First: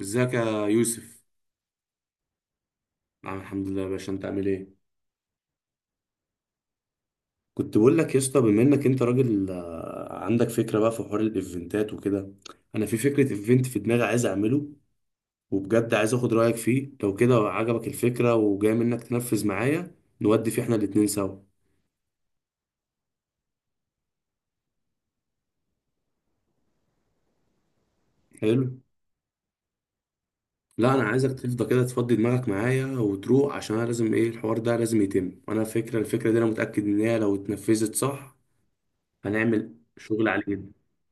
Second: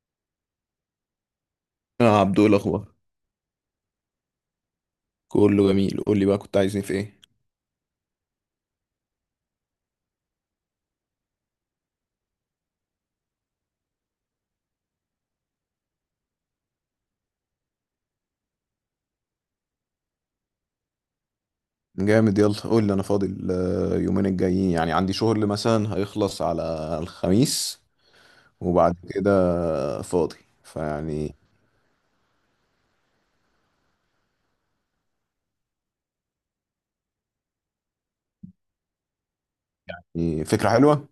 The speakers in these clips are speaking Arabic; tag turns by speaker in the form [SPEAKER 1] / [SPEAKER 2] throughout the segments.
[SPEAKER 1] ازيك يا يوسف؟
[SPEAKER 2] اه، عبدو، إيه الاخبار؟
[SPEAKER 1] نعم، الحمد لله يا باشا، انت عامل ايه؟
[SPEAKER 2] كله جميل. قول لي بقى، كنت عايزني في ايه؟
[SPEAKER 1] كنت بقول لك يا اسطى، بما انك انت راجل عندك فكره بقى في حوار الايفنتات وكده. انا في فكره ايفنت في دماغي عايز اعمله، وبجد عايز اخد رايك فيه، لو كده عجبك الفكره وجاي منك تنفذ معايا نودي فيه احنا الاتنين سوا.
[SPEAKER 2] جامد. يلا قول لي. انا فاضل يومين الجايين، يعني عندي شغل مثلا هيخلص على الخميس.
[SPEAKER 1] حلو.
[SPEAKER 2] وبعد كده فاضي
[SPEAKER 1] لا انا عايزك
[SPEAKER 2] فيعني.
[SPEAKER 1] تفضى كده، تفضي دماغك معايا وتروح، عشان انا لازم ايه، الحوار ده لازم يتم، وانا فكره الفكره دي انا متاكد ان هي لو اتنفذت صح هنعمل شغل عالي
[SPEAKER 2] فكرة
[SPEAKER 1] جدا.
[SPEAKER 2] حلوة.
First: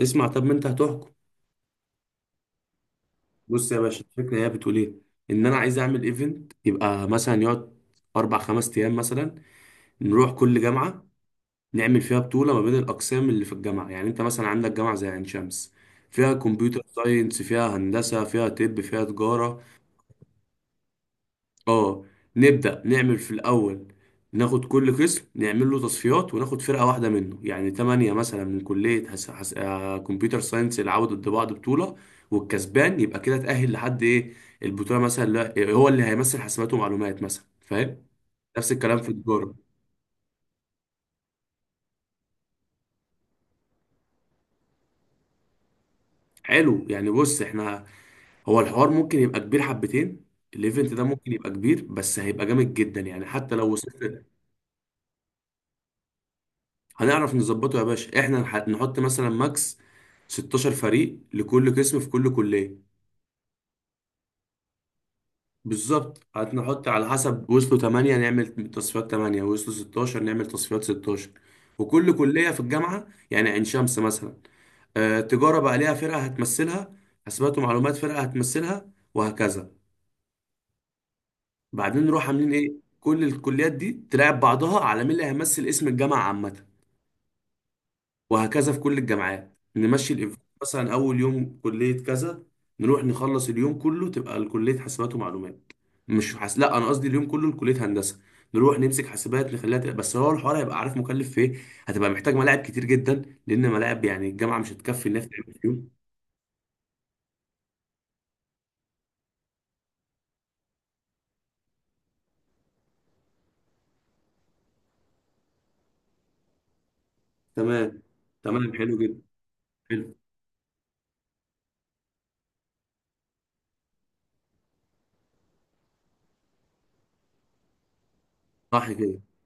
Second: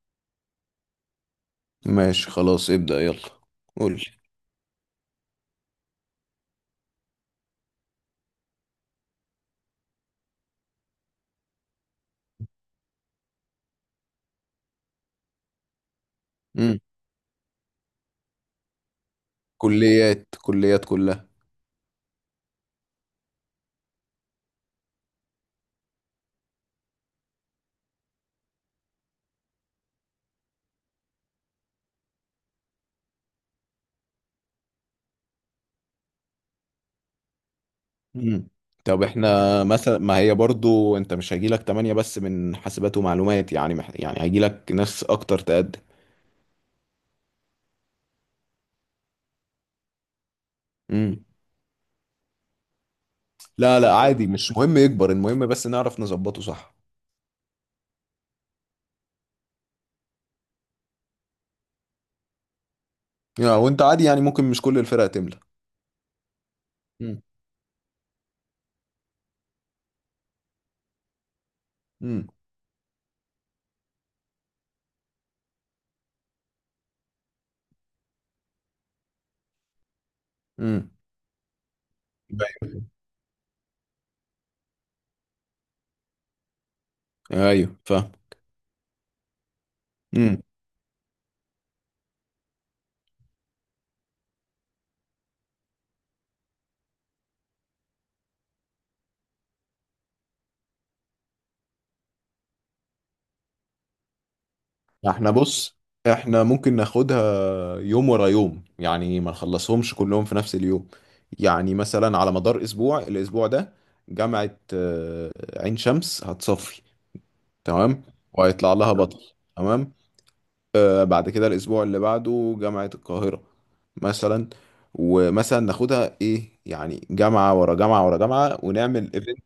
[SPEAKER 1] اسمع، طب ما انت هتحكم.
[SPEAKER 2] ماشي، خلاص، ابدأ يلا.
[SPEAKER 1] بص يا
[SPEAKER 2] قول
[SPEAKER 1] باشا،
[SPEAKER 2] لي.
[SPEAKER 1] الفكره هي بتقول ايه؟ ان انا عايز اعمل ايفنت، يبقى مثلا يقعد اربع خمس ايام مثلا، نروح كل جامعه نعمل فيها بطوله ما بين الاقسام اللي في الجامعه. يعني انت مثلا عندك جامعه زي عين شمس، فيها
[SPEAKER 2] مم.
[SPEAKER 1] كمبيوتر ساينس، فيها هندسه، فيها طب، فيها تجاره.
[SPEAKER 2] كليات كليات كلها.
[SPEAKER 1] اه. نبدأ نعمل في الأول، ناخد كل قسم نعمل له تصفيات وناخد فرقة واحدة منه، يعني تمانية مثلا من كلية حس... حس... آه، كمبيوتر ساينس العودة ضد بعض بطولة، والكسبان يبقى كده تأهل لحد إيه، البطولة. مثلا لا... هو اللي هيمثل حاسبات ومعلومات مثلا، فاهم؟
[SPEAKER 2] مم.
[SPEAKER 1] نفس الكلام
[SPEAKER 2] طب
[SPEAKER 1] في
[SPEAKER 2] احنا
[SPEAKER 1] التجارة.
[SPEAKER 2] مثلا، ما هي برضو انت مش هيجيلك تمانية بس من حاسبات ومعلومات، يعني يعني هيجيلك ناس اكتر تقدم.
[SPEAKER 1] حلو، يعني بص احنا، هو الحوار ممكن يبقى كبير حبتين، الايفنت ده ممكن يبقى كبير، بس هيبقى جامد جدا يعني حتى لو
[SPEAKER 2] لا، لا،
[SPEAKER 1] وصلت.
[SPEAKER 2] عادي، مش مهم يكبر، المهم بس نعرف نظبطه صح.
[SPEAKER 1] هنعرف نظبطه يا باشا. احنا نحط مثلا ماكس 16 فريق لكل قسم في كل كلية.
[SPEAKER 2] يعني وانت عادي، يعني ممكن مش كل الفرق تملى.
[SPEAKER 1] بالظبط، هنحط على
[SPEAKER 2] امم.
[SPEAKER 1] حسب، وصلوا 8 نعمل تصفيات 8، وصلوا 16 نعمل تصفيات 16. وكل
[SPEAKER 2] امم.
[SPEAKER 1] كلية في الجامعة، يعني عين شمس مثلا، تجارة بقى ليها فرقة هتمثلها، حسابات ومعلومات فرقة هتمثلها، وهكذا.
[SPEAKER 2] امم.
[SPEAKER 1] بعدين نروح عاملين ايه، كل الكليات دي تلعب بعضها على مين اللي هيمثل اسم الجامعة عامة.
[SPEAKER 2] ايوه، أيوة، فاهم.
[SPEAKER 1] وهكذا في كل الجامعات نمشي الايفنت،
[SPEAKER 2] امم.
[SPEAKER 1] مثلا اول يوم كليه كذا، نروح نخلص اليوم كله تبقى كليه حاسبات ومعلومات. مش لا انا قصدي اليوم كله لكليه هندسه. نروح نمسك حاسبات نخليها تبقى، بس هو الحوار هيبقى، عارف مكلف في ايه؟ هتبقى محتاج ملاعب كتير جدا، لان ملاعب يعني الجامعه مش هتكفي انها
[SPEAKER 2] احنا
[SPEAKER 1] تعمل في
[SPEAKER 2] بص،
[SPEAKER 1] يوم.
[SPEAKER 2] احنا ممكن ناخدها يوم ورا يوم، يعني ما نخلصهمش كلهم في نفس اليوم. يعني مثلا على مدار اسبوع، الاسبوع ده جامعة عين شمس هتصفي.
[SPEAKER 1] تمام.
[SPEAKER 2] تمام.
[SPEAKER 1] تمام
[SPEAKER 2] وهيطلع لها
[SPEAKER 1] حلو
[SPEAKER 2] بطل.
[SPEAKER 1] جدا.
[SPEAKER 2] تمام.
[SPEAKER 1] حلو.
[SPEAKER 2] بعد كده الاسبوع اللي بعده جامعة القاهرة مثلا. ومثلا ناخدها ايه، يعني جامعة ورا جامعة ورا جامعة،
[SPEAKER 1] صح
[SPEAKER 2] ونعمل
[SPEAKER 1] كده.
[SPEAKER 2] ايفنت.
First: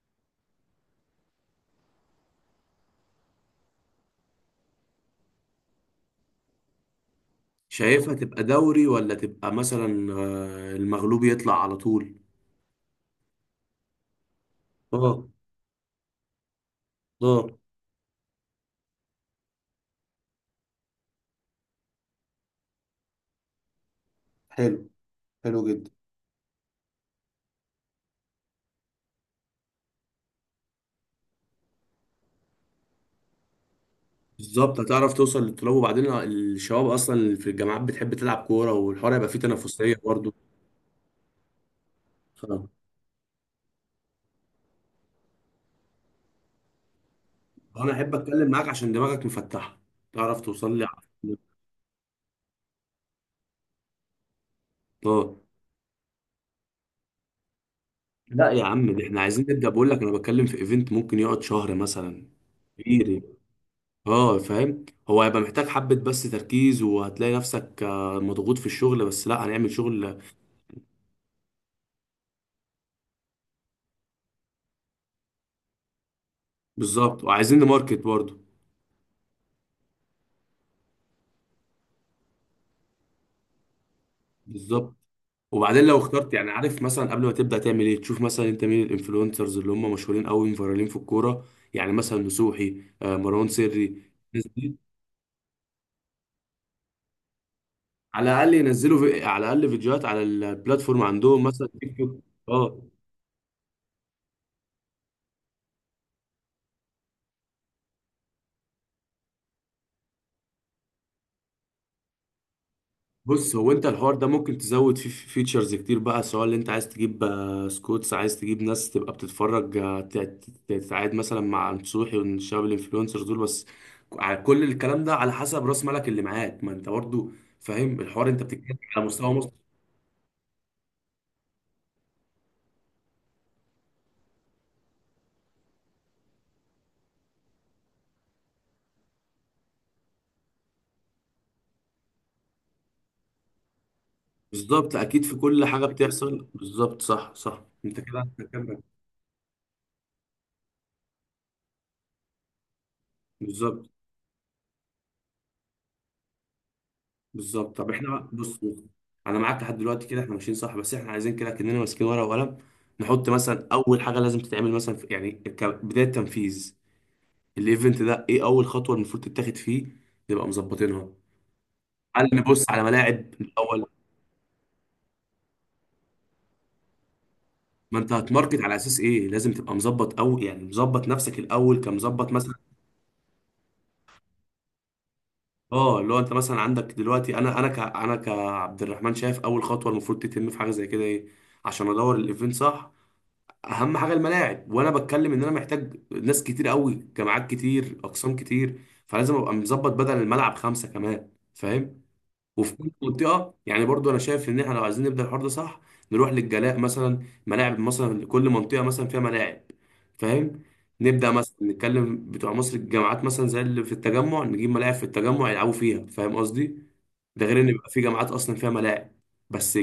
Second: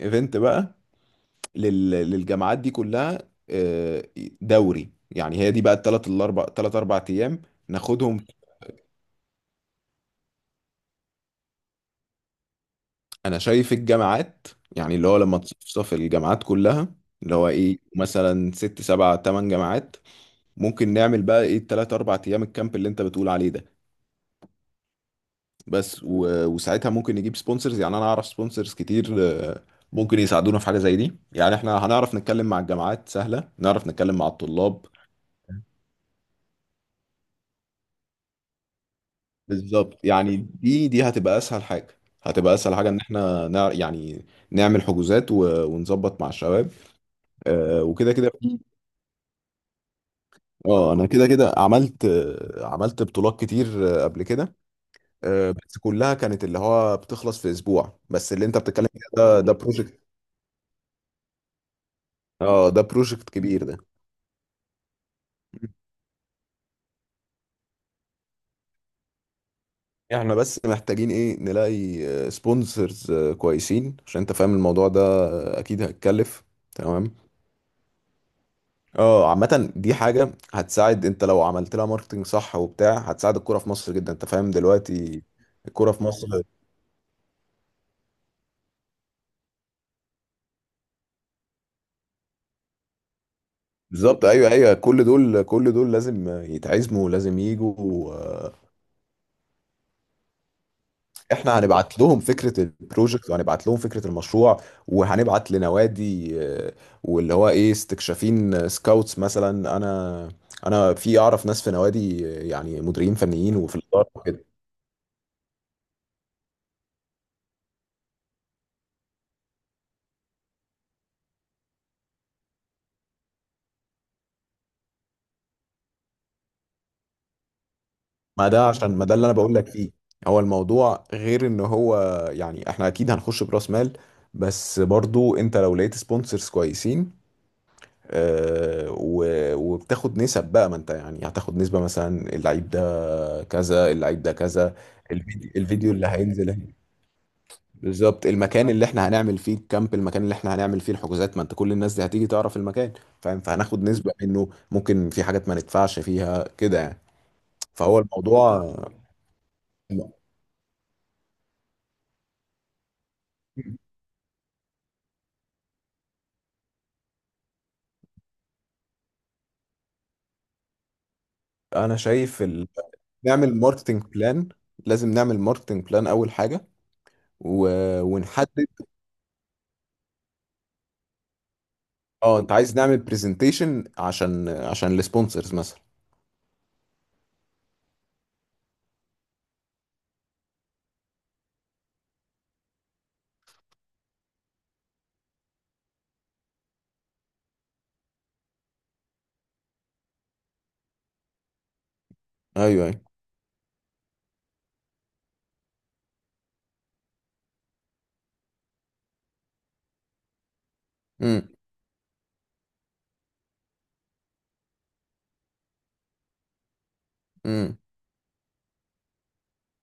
[SPEAKER 2] ايفنت بقى للجامعات دي كلها. آه، دوري يعني. هي دي بقى الثلاث الاربع، ثلاث اربع ايام
[SPEAKER 1] شايفها
[SPEAKER 2] ناخدهم.
[SPEAKER 1] تبقى دوري، ولا تبقى مثلا المغلوب يطلع على طول؟
[SPEAKER 2] انا شايف الجامعات، يعني اللي هو
[SPEAKER 1] اه.
[SPEAKER 2] لما تصفصف الجامعات كلها، اللي هو
[SPEAKER 1] اه.
[SPEAKER 2] ايه مثلا ست سبع تمن جامعات، ممكن نعمل بقى ايه الثلاث اربع ايام الكامب اللي انت بتقول عليه ده.
[SPEAKER 1] حلو. حلو جدا.
[SPEAKER 2] بس وساعتها ممكن نجيب سبونسرز، يعني انا اعرف سبونسرز كتير. آه، ممكن يساعدونا في حاجه زي دي، يعني احنا هنعرف نتكلم مع الجامعات سهله، نعرف نتكلم مع
[SPEAKER 1] بالظبط،
[SPEAKER 2] الطلاب.
[SPEAKER 1] هتعرف توصل للطلاب، وبعدين الشباب اصلا اللي في الجامعات بتحب تلعب كوره، والحوار هيبقى فيه تنافسيه
[SPEAKER 2] بالظبط،
[SPEAKER 1] برضه.
[SPEAKER 2] يعني دي هتبقى اسهل حاجه، هتبقى اسهل حاجه ان احنا يعني نعمل حجوزات ونظبط مع الشباب.
[SPEAKER 1] انا
[SPEAKER 2] وكده
[SPEAKER 1] احب
[SPEAKER 2] كده
[SPEAKER 1] اتكلم معاك عشان دماغك مفتحه، تعرف توصل لي
[SPEAKER 2] اه، انا كده
[SPEAKER 1] على-
[SPEAKER 2] كده عملت بطولات كتير قبل كده.
[SPEAKER 1] اه.
[SPEAKER 2] بس كلها كانت اللي هو بتخلص في اسبوع، بس اللي
[SPEAKER 1] لا
[SPEAKER 2] انت
[SPEAKER 1] يا
[SPEAKER 2] بتتكلم
[SPEAKER 1] عم،
[SPEAKER 2] فيه
[SPEAKER 1] ده احنا
[SPEAKER 2] ده
[SPEAKER 1] عايزين
[SPEAKER 2] ده
[SPEAKER 1] نبدا، بقول لك
[SPEAKER 2] بروجكت.
[SPEAKER 1] انا بتكلم في ايفنت ممكن يقعد شهر مثلا.
[SPEAKER 2] اه، ده
[SPEAKER 1] كتير.
[SPEAKER 2] بروجكت كبير ده.
[SPEAKER 1] اه فاهم، هو هيبقى محتاج حبه بس تركيز، وهتلاقي نفسك مضغوط في الشغل، بس لا هنعمل شغل.
[SPEAKER 2] احنا بس محتاجين ايه، نلاقي سبونسرز كويسين، عشان انت فاهم الموضوع ده اكيد هيتكلف. تمام.
[SPEAKER 1] بالظبط، وعايزين نماركت برضه.
[SPEAKER 2] اه، عامة دي حاجة هتساعد، انت لو عملت لها ماركتنج صح وبتاع هتساعد الكورة في مصر جدا، انت فاهم
[SPEAKER 1] بالظبط،
[SPEAKER 2] دلوقتي.
[SPEAKER 1] وبعدين
[SPEAKER 2] الكورة
[SPEAKER 1] لو
[SPEAKER 2] في مصر.
[SPEAKER 1] اخترت، يعني عارف، مثلا قبل ما تبدا تعمل ايه، تشوف مثلا انت مين الانفلونسرز اللي هم مشهورين قوي فايرالين في الكوره، يعني مثلا نصوحي، مروان سري.
[SPEAKER 2] بالظبط،
[SPEAKER 1] الناس
[SPEAKER 2] ايوه، ايوه،
[SPEAKER 1] دي
[SPEAKER 2] كل دول كل دول لازم يتعزموا، لازم يجوا.
[SPEAKER 1] على الاقل ينزلوا في... على الاقل فيديوهات على البلاتفورم عندهم،
[SPEAKER 2] احنا
[SPEAKER 1] مثلا تيك
[SPEAKER 2] هنبعت لهم
[SPEAKER 1] توك.
[SPEAKER 2] فكره
[SPEAKER 1] اه.
[SPEAKER 2] البروجكت، وهنبعت لهم فكره المشروع. وهنبعت لنوادي، واللي هو ايه استكشافين سكاوتس مثلا. انا في اعرف ناس في نوادي، يعني مديرين
[SPEAKER 1] بص،
[SPEAKER 2] فنيين
[SPEAKER 1] هو
[SPEAKER 2] وفي
[SPEAKER 1] انت
[SPEAKER 2] الاداره
[SPEAKER 1] الحوار ده
[SPEAKER 2] وكده.
[SPEAKER 1] ممكن تزود فيه فيتشرز كتير بقى، سواء اللي انت عايز تجيب سكوتس، عايز تجيب ناس تبقى بتتفرج، تتعاد مثلا مع نصوحي والشباب الانفلونسرز دول. بس على كل الكلام ده على حسب راس مالك اللي معاك، ما انت برضو فاهم الحوار، انت
[SPEAKER 2] ما ده،
[SPEAKER 1] بتتكلم
[SPEAKER 2] عشان
[SPEAKER 1] على
[SPEAKER 2] ما ده اللي
[SPEAKER 1] مستوى
[SPEAKER 2] انا
[SPEAKER 1] مصر.
[SPEAKER 2] بقول لك فيه. هو الموضوع غير ان هو. يعني احنا اكيد هنخش براس مال، بس برضو انت لو لقيت سبونسرز كويسين، و- وبتاخد نسب بقى، ما انت يعني هتاخد نسبة مثلا، اللعيب ده كذا، اللعيب ده كذا.
[SPEAKER 1] بالظبط، اكيد في
[SPEAKER 2] الفيديو,
[SPEAKER 1] كل حاجة
[SPEAKER 2] الفيديو اللي
[SPEAKER 1] بتحصل.
[SPEAKER 2] هينزل هنا.
[SPEAKER 1] بالظبط، صح صح، انت كده،
[SPEAKER 2] بالظبط،
[SPEAKER 1] انت
[SPEAKER 2] المكان
[SPEAKER 1] كده.
[SPEAKER 2] اللي احنا هنعمل فيه الكامب، المكان اللي احنا هنعمل فيه الحجوزات، ما انت كل الناس دي هتيجي تعرف المكان، فاهم. فهناخد
[SPEAKER 1] بالظبط.
[SPEAKER 2] نسبة منه، ممكن في حاجات ما ندفعش فيها كده يعني.
[SPEAKER 1] بالظبط طب
[SPEAKER 2] فهو
[SPEAKER 1] احنا بص
[SPEAKER 2] الموضوع.
[SPEAKER 1] بص انا معاك لحد دلوقتي كده، احنا ماشيين صح، بس احنا عايزين كده كاننا ماسكين ورقه وقلم، نحط مثلا اول حاجه لازم تتعمل مثلا في، يعني كبدايه تنفيذ الايفنت ده، ايه اول خطوه المفروض تتاخد فيه نبقى مظبطينها؟
[SPEAKER 2] انا
[SPEAKER 1] هل
[SPEAKER 2] شايف
[SPEAKER 1] نبص
[SPEAKER 2] ال...
[SPEAKER 1] على ملاعب
[SPEAKER 2] نعمل
[SPEAKER 1] الاول؟
[SPEAKER 2] ماركتنج بلان. لازم نعمل ماركتنج بلان اول حاجة و...
[SPEAKER 1] ما انت هتماركت
[SPEAKER 2] ونحدد.
[SPEAKER 1] على اساس ايه، لازم تبقى مظبط، او يعني مظبط نفسك الاول كمظبط
[SPEAKER 2] اه، انت
[SPEAKER 1] مثلا.
[SPEAKER 2] عايز نعمل برزنتيشن عشان السبونسرز مثلا.
[SPEAKER 1] اه، اللي هو انت مثلا عندك دلوقتي، انا ك كعبد الرحمن، شايف اول خطوه المفروض تتم في حاجه زي كده ايه عشان ادور الايفنت صح؟ اهم حاجه الملاعب، وانا بتكلم ان انا محتاج ناس كتير قوي، جماعات كتير، اقسام كتير، فلازم ابقى مظبط بدل الملعب خمسه كمان، فاهم؟ وفي
[SPEAKER 2] ايوه،
[SPEAKER 1] كل
[SPEAKER 2] ايوه.
[SPEAKER 1] منطقه، يعني برضو انا شايف ان احنا لو عايزين نبدا الحوار ده صح، نروح للجلاء مثلا، ملاعب مثلا، كل منطقه مثلا فيها ملاعب، فاهم؟ نبدا
[SPEAKER 2] امم.
[SPEAKER 1] مثلا نتكلم بتوع مصر، الجامعات مثلا زي اللي في التجمع، نجيب ملاعب في التجمع يلعبوا فيها، فاهم قصدي؟ ده غير ان
[SPEAKER 2] امم.
[SPEAKER 1] يبقى في جامعات اصلا فيها ملاعب، بس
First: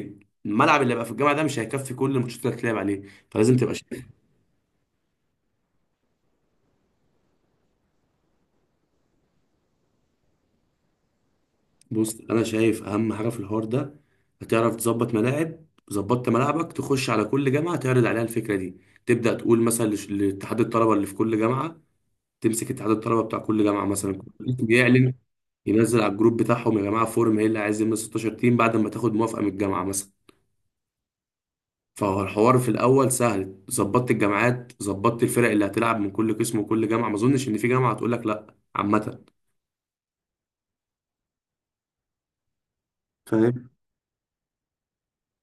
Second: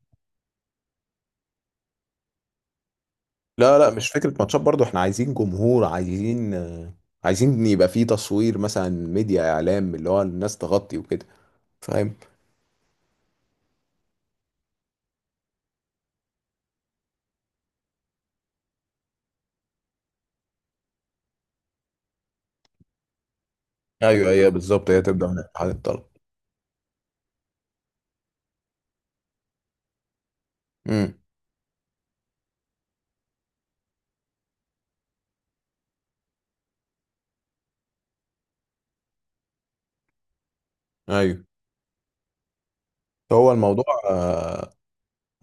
[SPEAKER 1] الملعب اللي هيبقى في الجامعه ده مش هيكفي كل الماتشات اللي هتلعب عليه، فلازم تبقى.
[SPEAKER 2] لا، لا، مش فكره ماتشات، برضو احنا عايزين جمهور، عايزين يبقى فيه تصوير مثلا، ميديا اعلام، اللي هو الناس تغطي وكده، فاهم.
[SPEAKER 1] بص، انا شايف اهم حاجه في الحوار ده هتعرف تظبط ملاعب. ظبطت ملاعبك، تخش على كل جامعه تعرض عليها الفكره دي، تبدا تقول مثلا لاتحاد الطلبه اللي في كل جامعه، تمسك اتحاد الطلبه بتاع كل جامعه، مثلا
[SPEAKER 2] ايوه،
[SPEAKER 1] كل
[SPEAKER 2] ايوه،
[SPEAKER 1] قسم
[SPEAKER 2] بالظبط، هي
[SPEAKER 1] يعلن،
[SPEAKER 2] تبدا من اتحاد
[SPEAKER 1] ينزل
[SPEAKER 2] الطلب.
[SPEAKER 1] على الجروب بتاعهم، يا جماعه فورم ايه اللي عايز يملى 16 تيم، بعد ما تاخد موافقه من الجامعه مثلا.
[SPEAKER 2] امم.
[SPEAKER 1] فهو الحوار في الاول سهل، ظبطت الجامعات، ظبطت الفرق اللي هتلعب من كل قسم وكل جامعه، ما اظنش ان في جامعه هتقول لك لا عامه،
[SPEAKER 2] ايوه. هو
[SPEAKER 1] فاهم؟
[SPEAKER 2] الموضوع، آه،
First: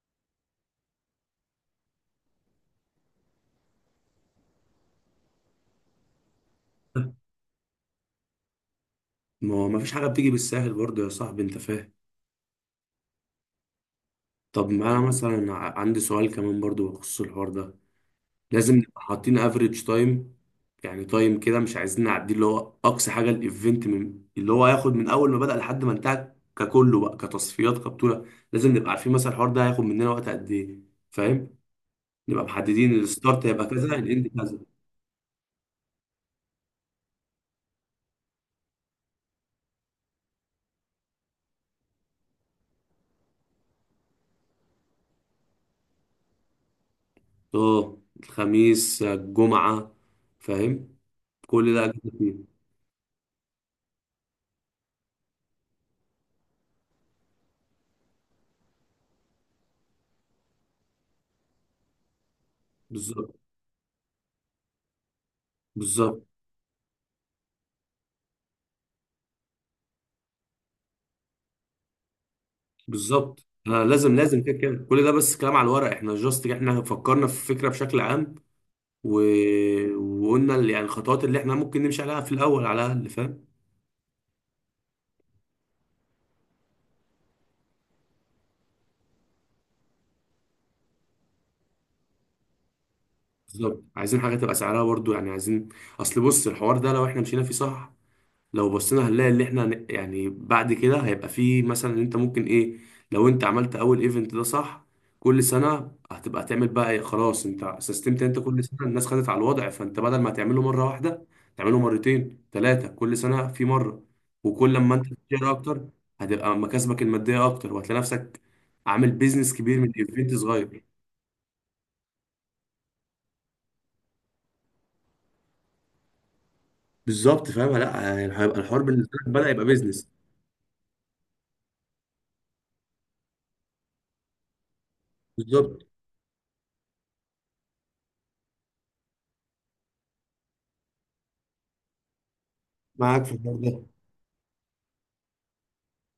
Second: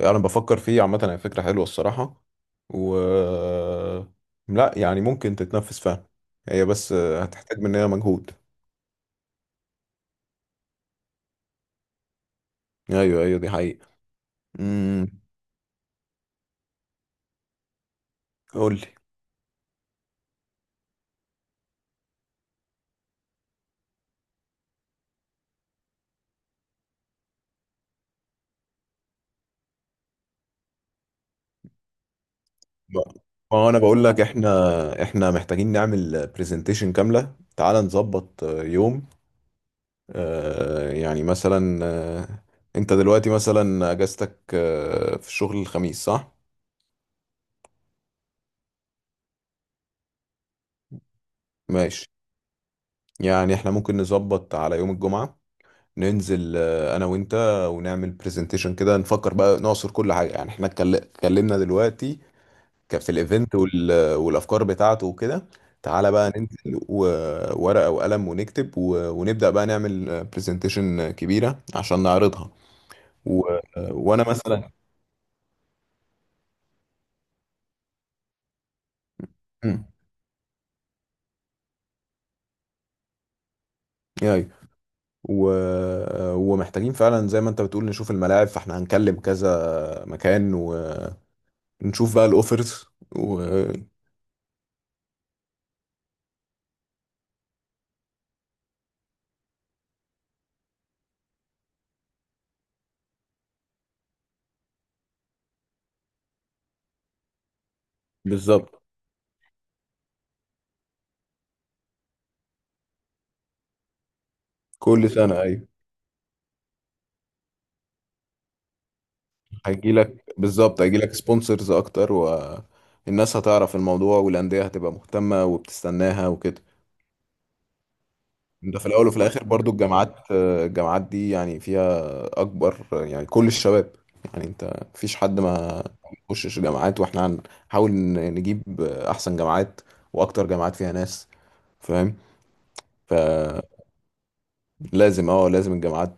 [SPEAKER 2] انا بفكر فيه عامه. هي فكره حلوه الصراحه، و لا يعني ممكن تتنفذ فعلا. هي بس هتحتاج مننا مجهود.
[SPEAKER 1] ما هو ما فيش حاجه بتيجي بالسهل برضه يا صاحبي، انت فاهم.
[SPEAKER 2] ايوه، ايوه، دي حقيقه.
[SPEAKER 1] طب انا
[SPEAKER 2] امم.
[SPEAKER 1] مثلا عندي سؤال كمان برضو بخصوص الحوار ده،
[SPEAKER 2] قول
[SPEAKER 1] لازم
[SPEAKER 2] لي
[SPEAKER 1] نبقى حاطين افريج تايم، يعني تايم كده مش عايزين نعدي، اللي هو اقصى حاجه الايفنت من اللي هو هياخد، من اول ما بدأ لحد ما انتهى ككله بقى، كتصفيات كبطوله، لازم نبقى عارفين مثلا الحوار ده هياخد مننا وقت قد ايه، فاهم؟ نبقى محددين
[SPEAKER 2] بقى.
[SPEAKER 1] الستارت
[SPEAKER 2] ما
[SPEAKER 1] هيبقى
[SPEAKER 2] هو انا
[SPEAKER 1] كذا،
[SPEAKER 2] بقول لك،
[SPEAKER 1] الاند كذا.
[SPEAKER 2] احنا محتاجين نعمل برزنتيشن كاملة. تعال نظبط يوم، يعني مثلا، انت دلوقتي مثلا اجازتك في الشغل الخميس صح؟
[SPEAKER 1] اه، الخميس الجمعه، فاهم، كل ده
[SPEAKER 2] ماشي،
[SPEAKER 1] أجازة فيه.
[SPEAKER 2] يعني احنا ممكن نظبط على يوم الجمعة، ننزل انا وانت، ونعمل برزنتيشن كده، نفكر بقى، نعصر كل حاجة. يعني احنا اتكلمنا دلوقتي كان في
[SPEAKER 1] بالظبط.
[SPEAKER 2] الايفنت والافكار بتاعته وكده. تعالى
[SPEAKER 1] بالظبط.
[SPEAKER 2] بقى ننزل وورقة وقلم، ونكتب ونبدأ بقى نعمل برزنتيشن كبيرة عشان نعرضها و...
[SPEAKER 1] بالظبط لازم،
[SPEAKER 2] وانا
[SPEAKER 1] لازم، كده
[SPEAKER 2] مثلا.
[SPEAKER 1] كده كل ده بس كلام على الورق، احنا جاست احنا فكرنا في الفكره بشكل عام، و...
[SPEAKER 2] مم.
[SPEAKER 1] وقلنا يعني الخطوات اللي احنا ممكن نمشي عليها في الاول على الاقل، فاهم.
[SPEAKER 2] ايوه و... ومحتاجين فعلا زي ما انت بتقول نشوف الملاعب، فاحنا هنكلم كذا مكان، ونشوف بقى الاوفرز و...
[SPEAKER 1] بالظبط، عايزين حاجه تبقى سعرها برضو، يعني عايزين، اصل بص الحوار ده لو احنا مشينا فيه صح، لو بصينا هنلاقي اللي احنا يعني بعد كده هيبقى فيه مثلا ان انت ممكن ايه، لو انت عملت اول ايفنت ده صح، كل سنة هتبقى تعمل بقى ايه، خلاص انت سيستمت، انت كل
[SPEAKER 2] بالظبط.
[SPEAKER 1] سنة الناس خدت على الوضع، فانت بدل ما تعمله مرة واحدة تعمله مرتين ثلاثة، كل سنة في مرة، وكل لما انت
[SPEAKER 2] كل سنة.
[SPEAKER 1] تشتري
[SPEAKER 2] ايوه،
[SPEAKER 1] اكتر هتبقى مكاسبك المادية اكتر، وهتلاقي نفسك عامل بيزنس كبير من
[SPEAKER 2] هيجي
[SPEAKER 1] ايفنت
[SPEAKER 2] لك بالظبط،
[SPEAKER 1] صغير.
[SPEAKER 2] هيجي لك سبونسرز اكتر، والناس هتعرف الموضوع، والاندية هتبقى مهتمة وبتستناها وكده.
[SPEAKER 1] بالظبط، فاهم، لا يعني هيبقى
[SPEAKER 2] ده
[SPEAKER 1] الحوار
[SPEAKER 2] في الاول
[SPEAKER 1] بالنسبة
[SPEAKER 2] وفي
[SPEAKER 1] لك
[SPEAKER 2] الاخر،
[SPEAKER 1] بدأ يبقى
[SPEAKER 2] برضو
[SPEAKER 1] بيزنس.
[SPEAKER 2] الجامعات دي يعني فيها اكبر، يعني كل الشباب. يعني انت مفيش حد
[SPEAKER 1] بالظبط،
[SPEAKER 2] ما يخشش جامعات، واحنا هنحاول نجيب احسن جامعات، واكتر جامعات فيها ناس، فاهم.
[SPEAKER 1] معاك في الحوار
[SPEAKER 2] فلازم،
[SPEAKER 1] ده.
[SPEAKER 2] اه لازم الجامعات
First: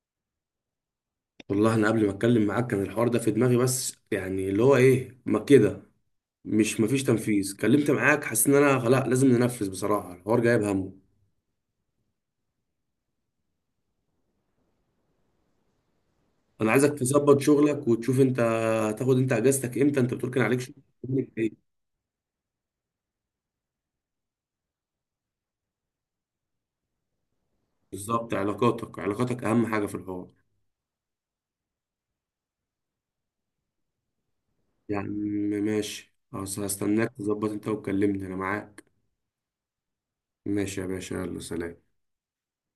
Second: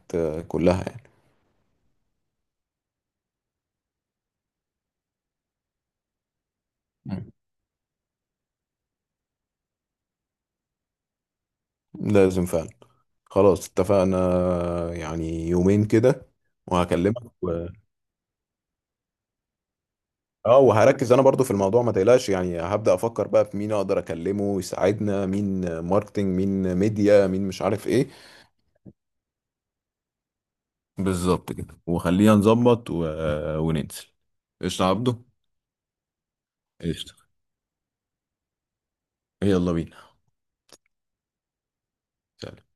[SPEAKER 2] كلها يعني.
[SPEAKER 1] والله انا قبل ما اتكلم معاك كان الحوار ده في دماغي، بس يعني اللي هو ايه، ما كده، مش، مفيش
[SPEAKER 2] مم.
[SPEAKER 1] تنفيذ، كلمت معاك حاسس ان انا خلاص لازم ننفذ، بصراحه الحوار جايب همه.
[SPEAKER 2] لازم فعلا. خلاص اتفقنا، يعني يومين كده
[SPEAKER 1] انا عايزك
[SPEAKER 2] وهكلمك.
[SPEAKER 1] تظبط شغلك وتشوف انت هتاخد انت اجازتك امتى، انت بتقول كان
[SPEAKER 2] اه،
[SPEAKER 1] عليك شغل،
[SPEAKER 2] وهركز انا
[SPEAKER 1] شغلك
[SPEAKER 2] برضو في
[SPEAKER 1] ايه؟
[SPEAKER 2] الموضوع، ما تقلقش، يعني هبدأ افكر بقى في مين اقدر اكلمه يساعدنا، مين ماركتينج، مين ميديا، مين مش عارف ايه.
[SPEAKER 1] بالظبط، علاقاتك، علاقاتك اهم حاجه في الحوار.
[SPEAKER 2] بالظبط كده، وخلينا نظبط وننزل. قشطة يا
[SPEAKER 1] يعني
[SPEAKER 2] عبده.
[SPEAKER 1] ماشي خلاص، هستناك
[SPEAKER 2] قشطة.
[SPEAKER 1] تظبط انت وتكلمني انا معاك.
[SPEAKER 2] يلا بينا.
[SPEAKER 1] ماشي يا باشا، يلا سلام.
[SPEAKER 2] سلام.